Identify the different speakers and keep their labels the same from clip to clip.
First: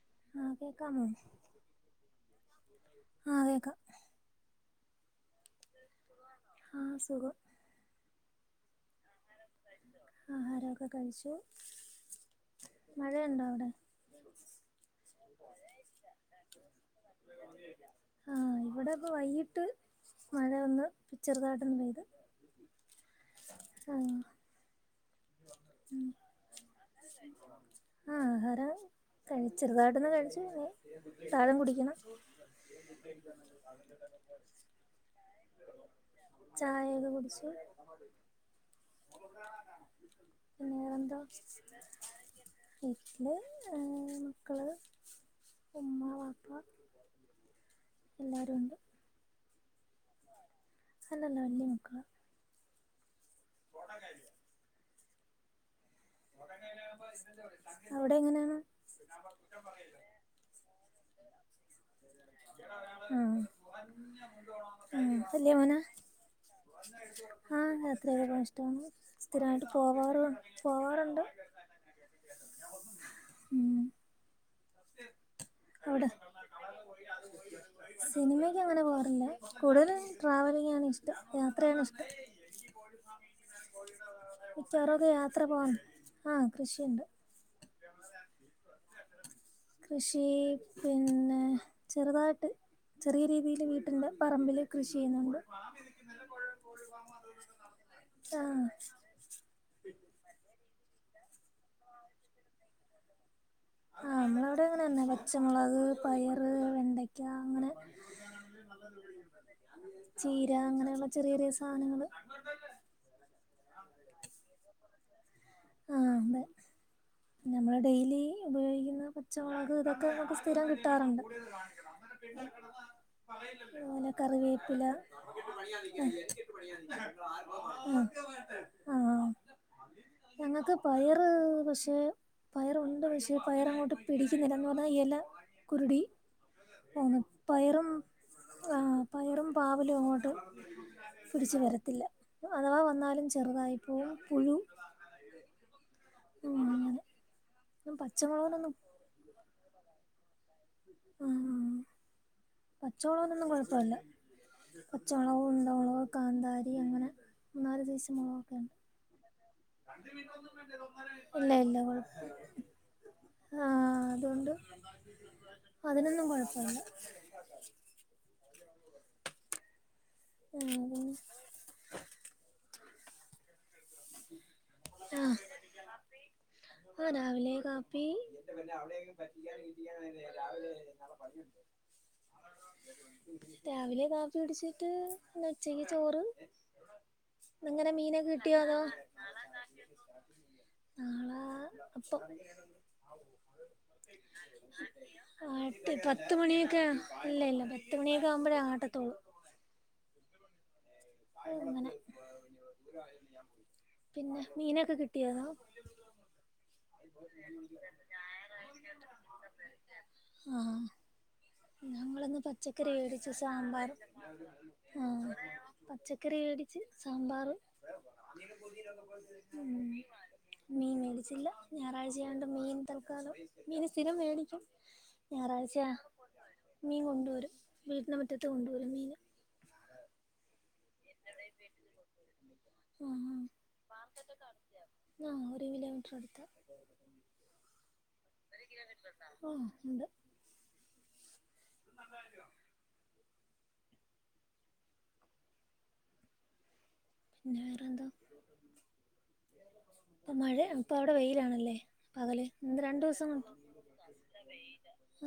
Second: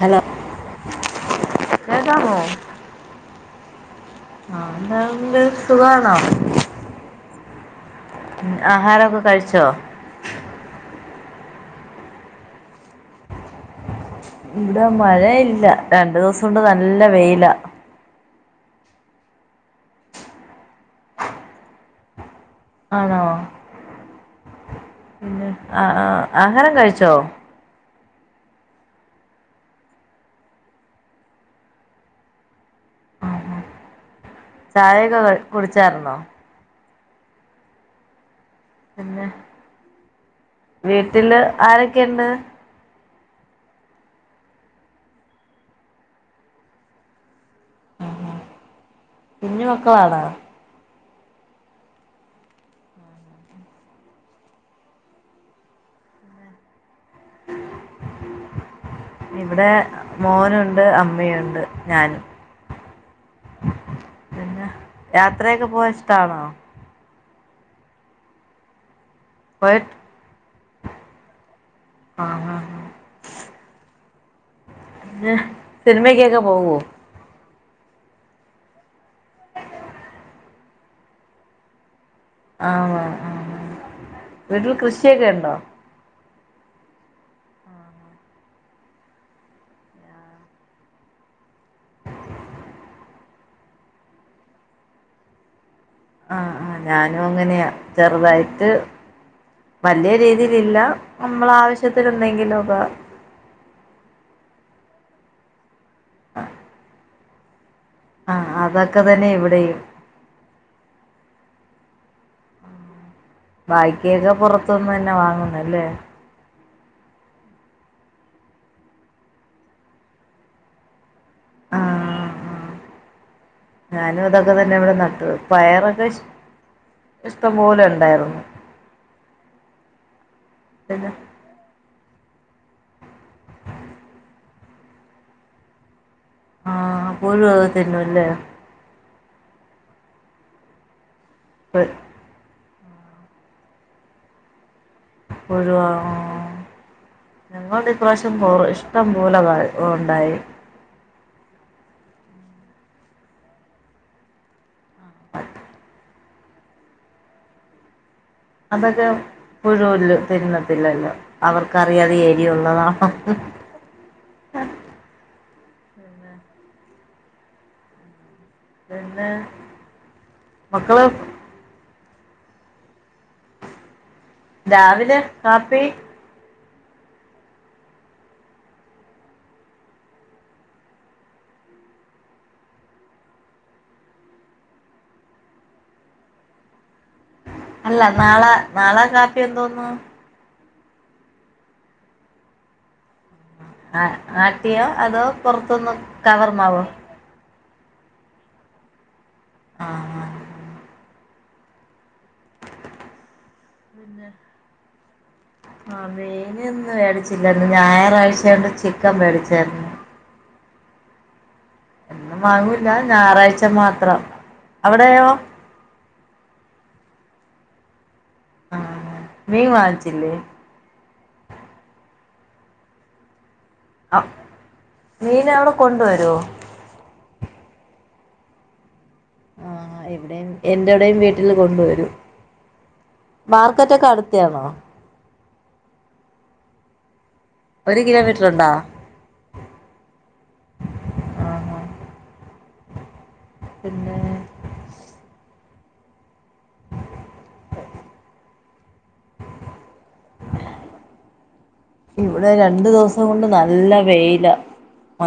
Speaker 1: Hello
Speaker 2: ആ കേക്കാമോ
Speaker 1: കേക്കാമോ
Speaker 2: ആഹ കേക്കാം
Speaker 1: ആഹ എന്താ സുഖമാണേ
Speaker 2: ആ സുഖം
Speaker 1: ആഹാരെക്കെ കഴിച്ചോ
Speaker 2: ആഹാരൊക്കെ കഴിച്ചു മഴയണ്ടോ അവിടെ
Speaker 1: ഇവിടെ മഴയില്ല രണ്ടു ദിവസം കൊണ്ട് നല്ല വെയില
Speaker 2: ആ ഇവിടെ ഇപ്പൾ വൈകിട്ട് മഴ വന്ന് ചെറുതായിട്ടൊന്ന് പെയ്ത്
Speaker 1: ആണോ
Speaker 2: ഉം
Speaker 1: പിന്നെ അആ ആഹാരം കഴിച്ചോ
Speaker 2: ആ ആഹാരം കഴിച്ചെറുതായിട്ടന്ന് കഴിച്ചു പിന്നെ താഴം കുടിക്കണം
Speaker 1: ചായയൊക്കെ കുടിച്ചായിരുന്നോ
Speaker 2: ചായ കുടിച്ചു
Speaker 1: പിന്നെ
Speaker 2: പിന്നെ വേറെന്താ
Speaker 1: വീട്ടില് ആരൊക്കെണ്ട്
Speaker 2: വീട്ടില് മക്കള് ഉമ്മ പാപ്പ എല്ലാരുംണ്ട്
Speaker 1: പിഞ്ഞുമൊക്കെ വാണാ
Speaker 2: അല്ലല്ലവല്ല്യ മക്കളാ പോട കാര്യ അവിടെ എങ്ങനെയാ
Speaker 1: ഇവിടെ മോനുണ്ട് അമ്മയുണ്ട് ഞാനും
Speaker 2: ആ
Speaker 1: പിന്നെ യാത്രയൊക്കെ പോവാൻ ഇഷ്ടാണോ
Speaker 2: ആ യാത്രയെക്കെ പോവാൻ ഇഷ്ടമാണ് സ്ഥിരമായിട്ട്
Speaker 1: പോയി
Speaker 2: പോവറ് പോവാറുണ്ട്
Speaker 1: അ അ ആ
Speaker 2: ഉം
Speaker 1: സിനിമ കേക്ക പോകോ
Speaker 2: സിനിമക്ക് അങ്ങനെ പോവാറില്ല കൂടുതൽ ട്രാവലിങ്ങ് ആണ് ഇഷ്ടം യാത്രയാണ് ഇഷ്ടം
Speaker 1: ആ ആ വീട്ടിൽ കൃഷിയൊക്കെ ഉണ്ടോ
Speaker 2: ആ കൃഷിയുണ്ട് കൃഷി പിന്നെ ചെറുതായിട്ട് ചെറിയ രീതിയില് വീട്ടിന്റെ പറമ്പില് കൃഷി ചെയ്യുന്നുണ്ട്
Speaker 1: ആഹ ആ ഞാനും അങ്ങനെയാ ചെറുതായിട്ട്
Speaker 2: ആഹ്
Speaker 1: വലിയ്യ രീതി ല്ല നമ്മള ആവശ്യത്തി എന്തെങ്കിലും
Speaker 2: ആഹ നമ്മളവിടെ അങ്ങനെ തന്നെ പച്ചമുളക് പയറ് വെണ്ടയ്ക്ക അങ്ങനെ
Speaker 1: ആഹ് അതൊക്കെ തന്നെ ഇവിടെയും
Speaker 2: ചീര അങ്ങനെയുള്ള ചെറിയ ചെറിയ സാധനങ്ങള്ൾ
Speaker 1: ബാക്കിയൊക്കെ പെറത്തുന്ന് തന്നെ വാങ്ങുന്നല്ലേ
Speaker 2: നമ്മള് ഡെയിലി ഉപയോഗിക്കുന്ന പച്ചമുളക് ഇതൊക്കെ നമുക്ക് സ്ഥിരം കിട്ടാറുണ്ട്
Speaker 1: ആഹ്
Speaker 2: ിക്കന്ന
Speaker 1: ഞാനും അതൊക്കെ തന്നെ ഇവിടെ നട്ടത് പയറൊക്കെ ഇഷ്ടംപോലെ ഇണ്ടായിരുന്നു
Speaker 2: ങ്ങക്ക് പയറ് പക്ഷേ പയറുണ്ട് പക്ഷേ പയർ അങ്ങോട്ട് പിടിക്കുന്നില്ലന്ന് പറഞ്ഞാൽ ഇല കുരുടി
Speaker 1: ആഹ്
Speaker 2: അന്ന്
Speaker 1: പുഴുവൊക്കെ
Speaker 2: പയറും
Speaker 1: തിന്നുല്ലേ
Speaker 2: ആഹ പയറും പാവലും അങ്ങോട്ട് തിരിച്ചു വരത്തില്ല അഥവാ വന്നാലും ചെറുതായിപ്പോവും പുഴു
Speaker 1: ഒഴിവാണോ?
Speaker 2: ഉം
Speaker 1: ഞങ്ങളോടെ ഇപ്രാശ്യം കുറ ഇഷ്ടംപോലെ വ് ഉണ്ടായി.
Speaker 2: ആഹ ആഹ പച്ച മൊളന്നൊന്നും കൊഴപ്പല്ല. പച്ചമൊളകും ഉണ്ടമൊളകും കാന്താരി അങ്ങനെ. ന്നാരു
Speaker 1: അതൊക്കെ പുഴുല്ലോ തിന്നത്തില്ലല്ലോ അവർക്കറിയാത് എരി ഉള്ളതാണെ
Speaker 2: ആ അതോണ്ട് അതിനൊന്നും കൊഴപ്പല്ല.
Speaker 1: പിന്നെ മക്കള്
Speaker 2: ആരാ?
Speaker 1: രാവിലെ കാപ്പി
Speaker 2: ആഹ രാവിലെ കാപ്പി. രാവിലെ കാപ്പി പിടിച്ചിട്ട് ന്നെ ഉച്ചക്ക് ചോറ്. ഇന്നങ്ങനെ
Speaker 1: അല്ല
Speaker 2: മീനൊക്കെ
Speaker 1: നാളെ
Speaker 2: കിട്ടിയോതോ
Speaker 1: നാളെ കാപ്പി എന്തോന്നു?
Speaker 2: നാളെ അപ്പം.
Speaker 1: ആ ആട്ടിയോ അതോ
Speaker 2: ആട്ട്
Speaker 1: പൊറുത്തുന്ന്
Speaker 2: പത്ത് മണിയൊക്കെ
Speaker 1: കവർമാവോ?
Speaker 2: ഇല്ല ഇല്ല പത്ത് മണിയൊക്കാകുമ്പഴേ ആട്ടെത്തൊള്ളൂ.
Speaker 1: ആഹ ആഹ
Speaker 2: ങ്ങനെ പിന്നെ മീനൊക്കെ കിട്ടിയോ താ?
Speaker 1: ആ വെ നൊന്ന് മേടിച്ചില്ലാരുന്നു. ഞായറാഴ്ച്ചാണ്ട് ചിക്കൻ മേടിച്ചായിരുന്നു.
Speaker 2: ആഹ് ഞങ്ങളിന്ന്
Speaker 1: എന്നും
Speaker 2: പച്ചക്കറി
Speaker 1: വാങ്ങൂല്ല
Speaker 2: മേടിച്ചു
Speaker 1: ഞായറാഴ്ച
Speaker 2: സാമ്പാർ.
Speaker 1: മാത്രം
Speaker 2: ആ
Speaker 1: അവിടെയോ
Speaker 2: പച്ച ചക്കറി മേടിച്ച് സാമ്പാറ്.
Speaker 1: ആഹ്
Speaker 2: ഉ
Speaker 1: മീൻ വാങ്ങിച്ചില്ലേ
Speaker 2: മീമേ ടിച്ചില്ല ഞായറാഴ്ചയായോണ്ട് മീൻ തൽക്കാലം മീൻ സ്ഥിരം മേടിക്കും
Speaker 1: മീൻ അവിടെ
Speaker 2: ഞായറാഴ്ചയാ
Speaker 1: കൊണ്ടുവരുവോ
Speaker 2: മീൻ കൊണ്ടുവരും വീട്ടിനമുറ്റത്ത് കൊണ്ടുവരും മീൻ.
Speaker 1: ആ എവിടെയും എൻറെവടെയും വീട്ടില് കൊണ്ടുവരും.
Speaker 2: ആ ആ
Speaker 1: മാർക്കറ്റൊക്കെ അടുത്താണോ
Speaker 2: ആ ഒരു കിലോമീറ്റർ അടുത്ത.
Speaker 1: ഒരു കിലോമീറ്റ റുണ്ടോ?
Speaker 2: ആ ഉണ്ട്
Speaker 1: ആ
Speaker 2: [inaudible]
Speaker 1: പിന്നെ?
Speaker 2: വേറെന്താ? അപ്പ മഴ ഇപ്പവ്ടെ വെയിലാണല്ലേ? പകൽ
Speaker 1: ഇവിടെ
Speaker 2: ഇന്ന്
Speaker 1: രണ്ടു
Speaker 2: രണ്ട്
Speaker 1: ദിവസം കൊണ്ട് നല്ല വെയ്ല.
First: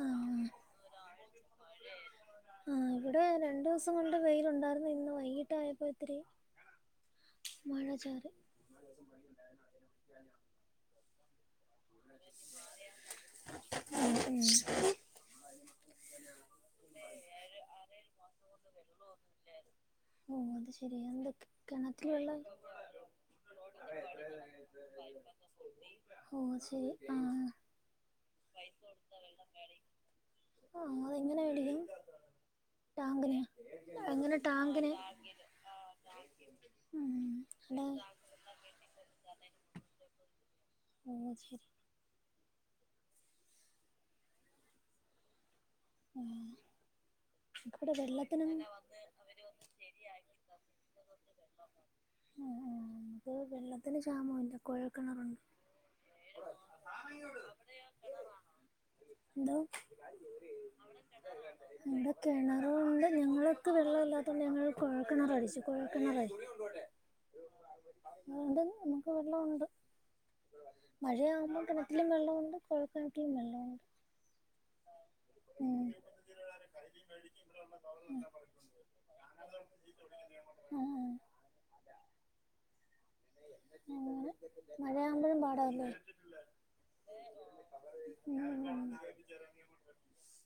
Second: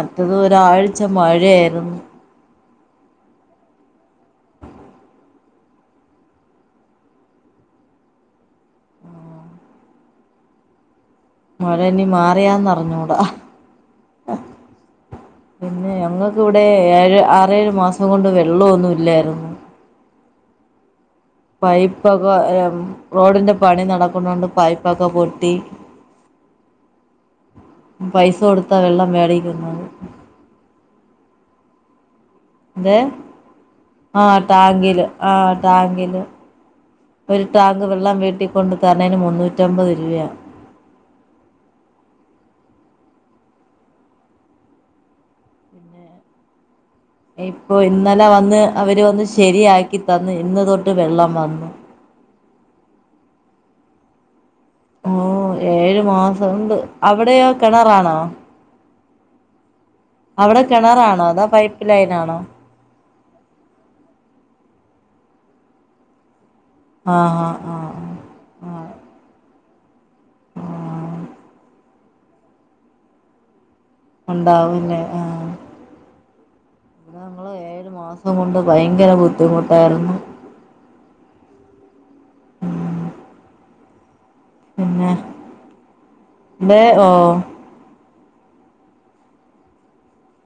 Speaker 2: ആ ആ
Speaker 1: ഒരാഴ്ച മഴയായിരുന്നു.
Speaker 2: ആഹ ഇവിടെ രണ്ടൂസം കൊണ്ട് വെയിലുണ്ടായിരുന്നു ഇന്ന് വൈകിട്ടായപ്പഇത്തിരി മഴചാറി.
Speaker 1: മഴഞ്ഞ് മാറിയാന്നറിഞ്ഞൂടാ.
Speaker 2: ഉം, ഉം.
Speaker 1: പിന്നെ ഞങ്ങൾക്ക് വിടെ ഏഴ് ആറേഴ് മാസം കൊണ്ട് വെള്ളൊന്നുല്ലായിരുന്നു.
Speaker 2: ഓ അത് ശരിയാ എന്ത് കിണറ്റിൽ
Speaker 1: പൈപ്പൊക്കെ
Speaker 2: വെള്ളം
Speaker 1: റോഡിന്റെ പണി നടക്കുന്നൊണ്ട് പൈപ്പൊക്കെ പൊട്ടി
Speaker 2: ഓ ശരി.. ആ
Speaker 1: പൈസ കൊടുത്താ വെള്ളം മേടിക്കുന്നത്.
Speaker 2: എങ്ങനെ മേടിക്കും
Speaker 1: എന്തേ
Speaker 2: ടാങ്കിനെയാ
Speaker 1: ആ
Speaker 2: അങ്ങനെ ടാങ്കിനെ
Speaker 1: ടാങ്കില് ആ ടാങ്കില്
Speaker 2: ഉം,
Speaker 1: ഒരു
Speaker 2: അല്ല
Speaker 1: ടാങ്ക് വെള്ളം വീട്ടിക്കൊണ്ട് തരണെന് മുന്നൂറ്റമ്പത് രൂ ഇല്ല്യ
Speaker 2: മ ശ്
Speaker 1: പിന്നെ
Speaker 2: ഉം
Speaker 1: ഇപ്പൊ ഇന്നലെ വന്ന് അവര് വന്ന് ശരിയാക്കി തന്ന് ഇന്ന് തൊട്ട് വെള്ളം വന്നു
Speaker 2: ഉം ഉം അതെ ക്ഷാമൊണ്ടോ
Speaker 1: ഓ ഏഴു മാസംണ്ട് അവിടെയോ കെണറാണോ
Speaker 2: എന്തോ
Speaker 1: കിണറാണോ അതോ പൈപ്പ്
Speaker 2: ഇവിടെ
Speaker 1: ലൈനാണോ
Speaker 2: കെണറുണ്ട് ഞങ്ങളക്കെ വെള്ളം ഇല്ലാത്ത കൊണ്ട് ഞങ്ങള് കൊഴൽ കേണറ് അടിച്ച് കൊഴൽ കെണറ്
Speaker 1: ആ ആ ആ ആ
Speaker 2: മഴയാകുമ്പം കെണറ്റിലും വെള്ളം ഒണ്ട് കൊഴൽക്കിണറ്റി ലും വെള്ളം ഒണ്ട്
Speaker 1: ഉണ്ടാവുംല്ലേ ആഹ്
Speaker 2: ഉം
Speaker 1: ഞങ്ങള് ഏഴു മാസം കൊണ്ട് ഭയങ്കര ബുദ്ധിമുട്ടാരുന്നു
Speaker 2: ആ ആ
Speaker 1: ഉം
Speaker 2: അങ്ങനെ
Speaker 1: പിന്നെ
Speaker 2: മഴയാകുമ്പോഴും പാടാല്ലേ
Speaker 1: തെ ഓ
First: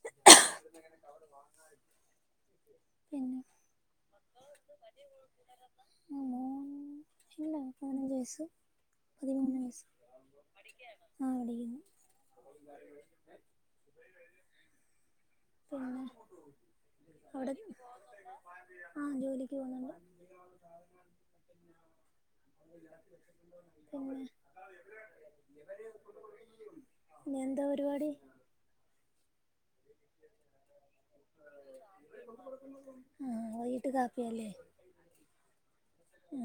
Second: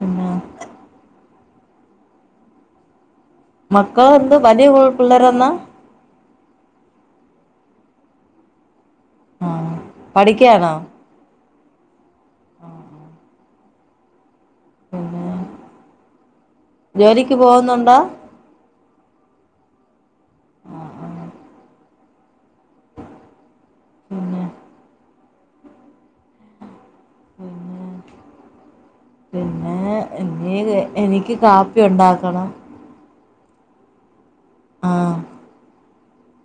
Speaker 1: പിന്നെ മക്കള് എന്ത് വലിയ പിള്ളേരെന്നാ
Speaker 2: മൂന്നു വയസ്സ്
Speaker 1: ആ
Speaker 2: പതിമൂന്ന് വയസ്സ്
Speaker 1: പഠിക്ക്യാണോ
Speaker 2: ആ [unintelligible]
Speaker 1: പിന്നെ
Speaker 2: പിന്നെ
Speaker 1: ജോലിക്ക്
Speaker 2: അവിടെ
Speaker 1: പോകുന്നുണ്ടോ
Speaker 2: ആ ജോലിക്ക് പോകു ന്നുണ്ട്
Speaker 1: ആ ആ പിന്നെ
Speaker 2: [unintelligible] ഇനി എന്താ
Speaker 1: പിന്നെ
Speaker 2: പരുപാടി
Speaker 1: പിന്നെ ഇനി എനിക്ക് കാപ്പി ഉണ്ടാക്കണം
Speaker 2: ആ വയ്കിട്ട് കാപ്പി അല്ലേ
Speaker 1: ആ
Speaker 2: ഉ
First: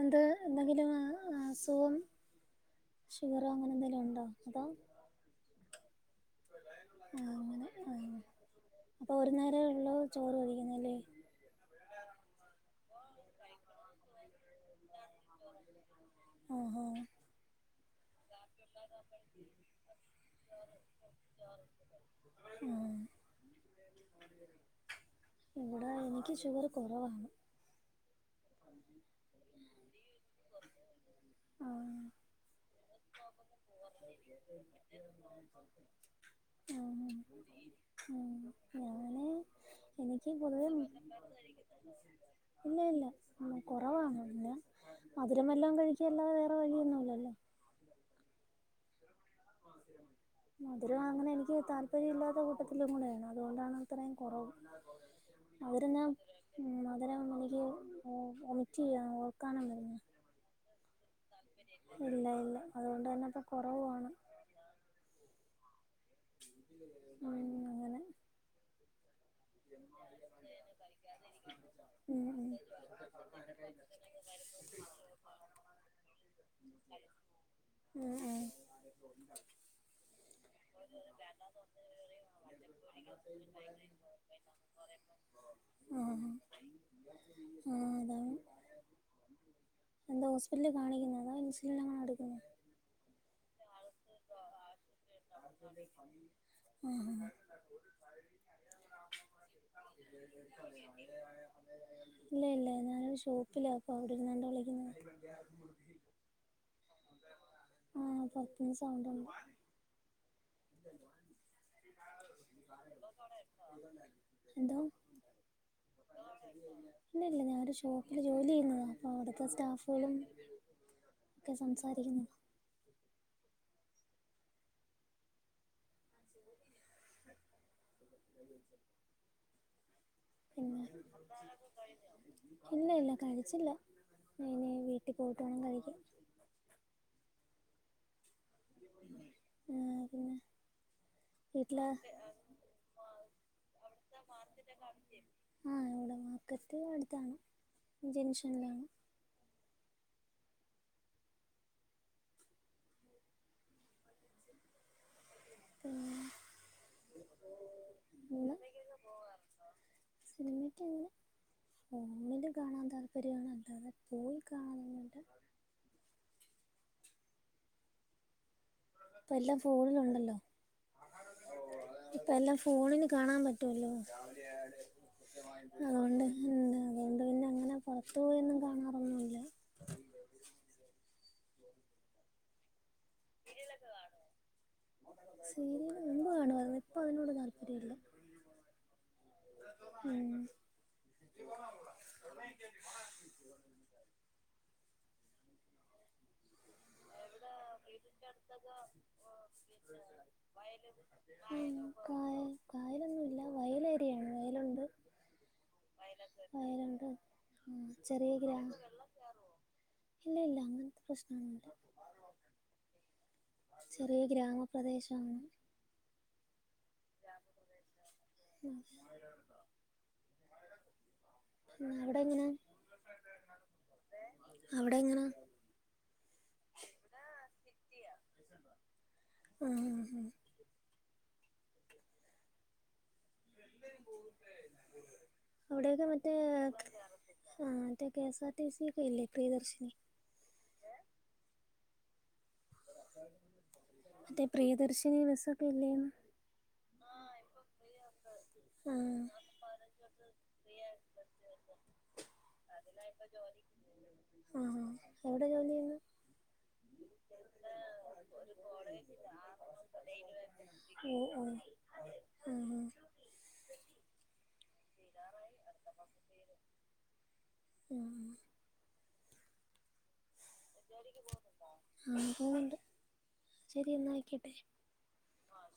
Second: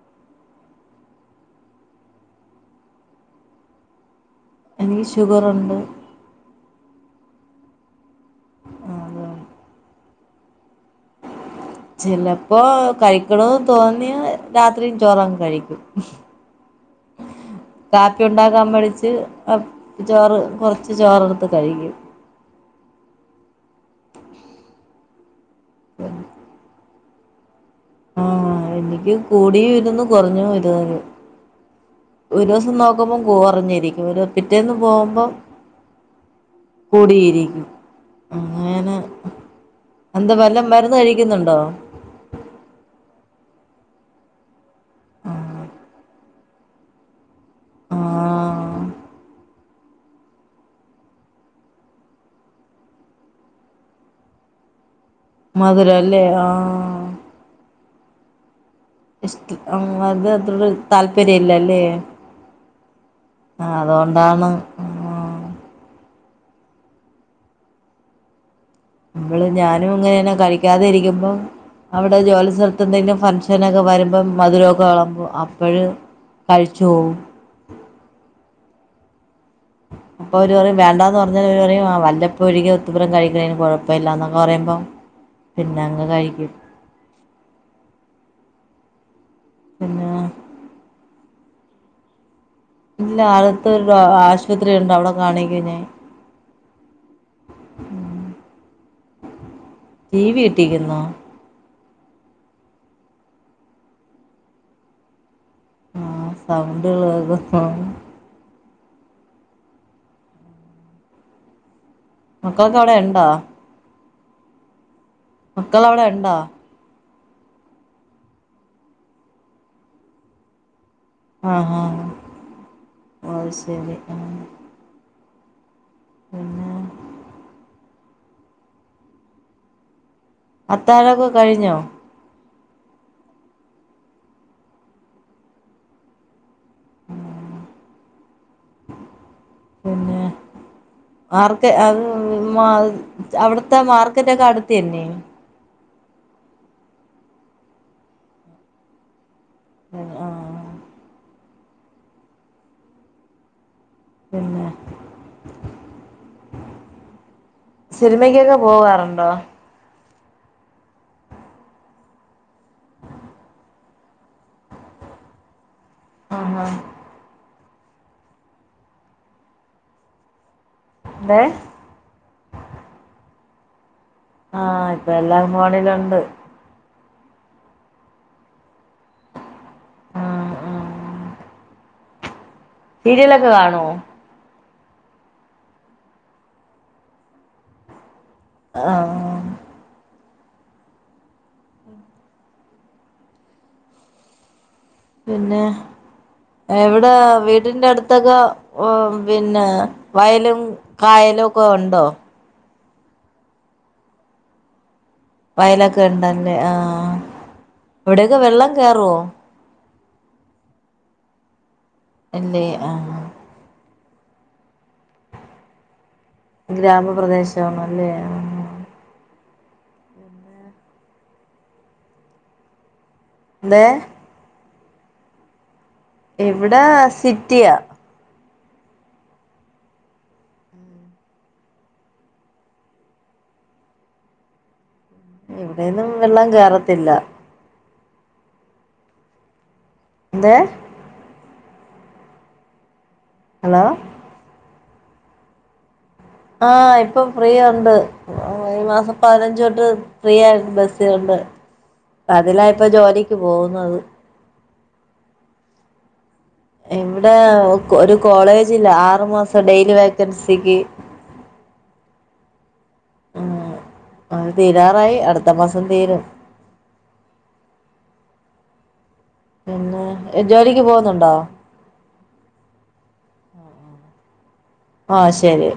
Speaker 2: അന്ത്‌ എന്തെങ്കിലും അ അസുഖം ഷുഗറോ അങ്ങനെ എന്തെലും ഉണ്ടോ അതോ
Speaker 1: എനിക്ക് ഷുഗറൊണ്ട്
Speaker 2: ആ അങ്ങനെ ആ അപ്പൊ
Speaker 1: അതെ
Speaker 2: ഒരു നേരെ ഒള്ളു [unintelligible]
Speaker 1: ചിലപ്പോ കഴിക്കണോന്ന് തോന്നിയാ രാത്രി ചോറങ്ങ് കഴിക്കും
Speaker 2: ആ ആ
Speaker 1: കാപ്പി ഒണ്ടാക്കാൻ മടിച്ച് ചോറ് കൊറച്ച് ചോറെടുത്ത് കഴിക്കും
Speaker 2: ഓ ഇവിടെ എനിക്ക് ഷുഗറ് കുറവാണ്
Speaker 1: ആ എനിക്ക് കൂടിയും ഇരുന്ന് കൊറഞ്ഞും [unintelligible]
Speaker 2: ആ
Speaker 1: ഒരു ദിവസം നോക്കുമ്പം കൊറഞ്ഞിരിക്കും ഒരു പിറ്റേന്ന് പോകുമ്പം
Speaker 2: ആ
Speaker 1: കൂടിയിരിക്കും
Speaker 2: ആ
Speaker 1: അങ്ങനെ
Speaker 2: ഞാൻ എനിക്ക്
Speaker 1: എന്താ വല്ല
Speaker 2: പൊതുവേ
Speaker 1: മരുന്ന് കഴിക്കുന്നുണ്ടോ
Speaker 2: ഇല്ല ഇല്ല മധുരമെല്ലാം കഴിച്ചു [unintelligible]
Speaker 1: ആ
Speaker 2: മധുരം അങ്ങനെ എനിക്ക് താല്പര്യം ഇല്ലാത്ത കൂട്ടത്തിലും കൂടെയാണ് അതുകൊണ്ടാണ് അത്രയും കുറവ് അവരെല്ലാം
Speaker 1: മധുരല്ലേ ആഹ്
Speaker 2: മധുരം ഒരു
Speaker 1: ഇഷ്ടി അതും അത്രേം ഒരു താൽ താല്പര്യം ഇല്ലല്ലേ
Speaker 2: ഇല്ല ഇല്ല അതുകൊണ്ട് തന്നെ ഇപ്പം
Speaker 1: ആഹ്
Speaker 2: കുറവാണ്
Speaker 1: അതുകൊണ്ടാണ്
Speaker 2: ങ്ങ [inaudible]
Speaker 1: നമ്മള് ഞാനും ഇങ്ങനെന്നെ കഴിക്കാതെ ഇരിക്കുമ്പോ അവിടെ ജോലി സ്ഥലത്ത് എന്തെങ്കിലും ഫംഗ്ഷനൊക്കെ വരുമ്പോ മധുരമൊക്കെ വിളമ്പും അപ്പോഴും കഴിച്ചോവും
Speaker 2: ഉം ഉം
Speaker 1: അപ്പൊ അവര് പറയും വേണ്ടാന്ന് പറഞ്ഞാല് വല്ലപ്പോഴും ഒരു ഇത്തിരി പോലം കഴിക്കണത് കുഴപ്പമില്ല ഇല്ലാന്നൊ പറയുമ്പോം പിന്നെ അങ്ങ് കഴിക്കും
Speaker 2: ആ അതാണ്
Speaker 1: പിന്നെ
Speaker 2: എന്താ ഹോസ്പിറ്റലിൽ കാണിക്കുന്നത് അതാ ഇൻസുലിൻ ആണം എടുക്കുന്ന
Speaker 1: ഇല്ല അത് ആശുപത്രിയുണ്ട് അവിടെ കാണിക്കും ഞാൻ
Speaker 2: അ [unintelligible]
Speaker 1: ടി വി ഇട്ടേക്കുന്നോ
Speaker 2: ഇല്ല ഇല്ല ഞാനൊരു ഷോപ്പിലാ അപ്പ അവിടെ ഇരുന്ന് വിളിക്കുന്നത്
Speaker 1: ആ സൗണ്ട് ഏതെയാ
Speaker 2: ആ പുറത്തുനിന്ന് സൗണ്ട്
Speaker 1: മക്കളക്കെ അവിടെ ഉണ്ടാ
Speaker 2: എന്തോ
Speaker 1: മക്കൾ അവിടെ ഉണ്ടാ
Speaker 2: ഇല്ലല്ല ഞാനൊരു ഷോപ്പില് ജോലി ചെയ്യുന്നത്താണ് അപ്പോൾ അവിടുത്തെ സ്റ്റാഫുകളും ഒക്കെ
Speaker 1: ആഹ് ഹാ
Speaker 2: സംസാരിക്കുന്നു
Speaker 1: ഓ അത് ശരി ആ പിന്നെ
Speaker 2: [inaudible]
Speaker 1: അത്താഴം ഒക്കെ കഴിഞ്ഞോ
Speaker 2: ഇല്ല ഇല്ല കഴിച്ചില്ല ഇനിയിനി വീട്ടിൽ പോയിട്ട് വേണം കഴിക്കാൻ
Speaker 1: ഉം
Speaker 2: ഉ
Speaker 1: പിന്നെ
Speaker 2: ഉ [inaudible]
Speaker 1: മാർക്ക അവിടുത്തെ മാർക്കറ്റ് ഒക്കെ അടുത്ത് തന്നെ
Speaker 2: ആ ഇവിടെ മാർക്കറ്റ് അടുത്താണ് ജൻഷനിലാണ്
Speaker 1: ആഹ് ആ പിന്നെ
Speaker 2: പിന്ന
Speaker 1: സിനിമക്കൊക്കെ പോവാറുണ്ടോ
Speaker 2: സിനമക്ക് ഇല്ലാ ഫോണില് കാണാൻ താല്പര്യമാണ് അല്ലാതെ പോയി കാണാനട്ട
Speaker 1: ആഹ് ആഹ
Speaker 2: ഇപ്പ എല്ലാം ഫോണിലുണ്ടല്ലോ
Speaker 1: ന്തേ
Speaker 2: ഇപ്പ എല്ലാം ഫോണിന് കാണാൻ പറ്റും
Speaker 1: ആഹ ഇപ്പ എല്ലാ ഫോണിലുണ്ട്
Speaker 2: അതുകൊണ്ട് എന്താ അതുകൊണ്ട് പിന്നെ അങ്ങനെ പുറത്തു പോയയൊന്നും കാണാറൊന്നുമില്ല
Speaker 1: ആഹ് ഉം സീരിയൽ കൈ കാണോ
Speaker 2: സീരിയൽ മുമ്പ് കാണും ഇപ്പൊ അതിനോട് താല്പര്യം ഇല്ല
Speaker 1: ആഹ്
Speaker 2: [inaudible]
Speaker 1: പിന്നെ എവിടെ വീട്ടിലെ വീടിന്റെ അടുത്തൊക്കെ പിന്നെ വയലും കായലും ഒക്കെ
Speaker 2: ഉം
Speaker 1: ഉണ്ടോ
Speaker 2: കായ കായലൊന്നുമില്ല വയലേരിയാണ് വയലുണ്ട്
Speaker 1: വയലൊക്കെ ഇണ്ടല്ലേ
Speaker 2: വയലുണ്ട്
Speaker 1: ആഹ്
Speaker 2: ഉം ചെറിയ
Speaker 1: എവിടെയൊക്കെ
Speaker 2: ഗ്രാമ
Speaker 1: വെള്ളം കേയറുവോ
Speaker 2: ഇല്ല ഇല്ല അങ്ങനത്തെ പ്രശ്നം ഒന്നും ഇല്ല
Speaker 1: ലേ
Speaker 2: ചെറിയ ഗ്രാമപ്രദേശ
Speaker 1: ഗ്രാമപ്രദേശണ അല്ലേ
Speaker 2: ആ അവിടെ എങ്ങനെ
Speaker 1: ന്തേ
Speaker 2: അവിടെ ഇങ്ങനെ
Speaker 1: എവിടാ സിറ്റിയാ
Speaker 2: മ മ അവിടെയൊക്കെ
Speaker 1: എവിടെന്നും വെള്ളം കേറത്തില്ല
Speaker 2: കേസാക്ക് ഇല്ലക് ദർശന
Speaker 1: എന്തെ ഹലോ
Speaker 2: മറ്റേ പ്രിയദർശിനി ബസൊക്കെ ഇല്ലേ
Speaker 1: ആഹ് ഇപ്പൊ ഫ്രീ ഉണ്ട് ഈ മാസം
Speaker 2: ആഹ്
Speaker 1: പതിനഞ്ച് തൊട്ട് ഫ്രീ ആയി ബസ് ണ്ട് അതിലാ ഇപ്പൊ ജോലിക്ക് പോകുന്നത്
Speaker 2: ആ എവിടെ ജോലി ചെയ്യുന്നത്
Speaker 1: ഇവിടെ ഒരു കോളേജില്ല ആറുമാസം ഡെയിലി വേക്കൻസിക്ക്
Speaker 2: ഓ ഓ ആഹ്
Speaker 1: ഉം അതെ വരാറായി അടുത്ത മാസം തീരും
Speaker 2: ആഹ്
Speaker 1: പിന്നെ ജോലിക്ക് പോകുന്നുണ്ടോ
Speaker 2: ആഹ് പോകുന്നുണ്ട് ശരി എന്ന ആക്കട്ടെ
Speaker 1: ആഹ് ശരി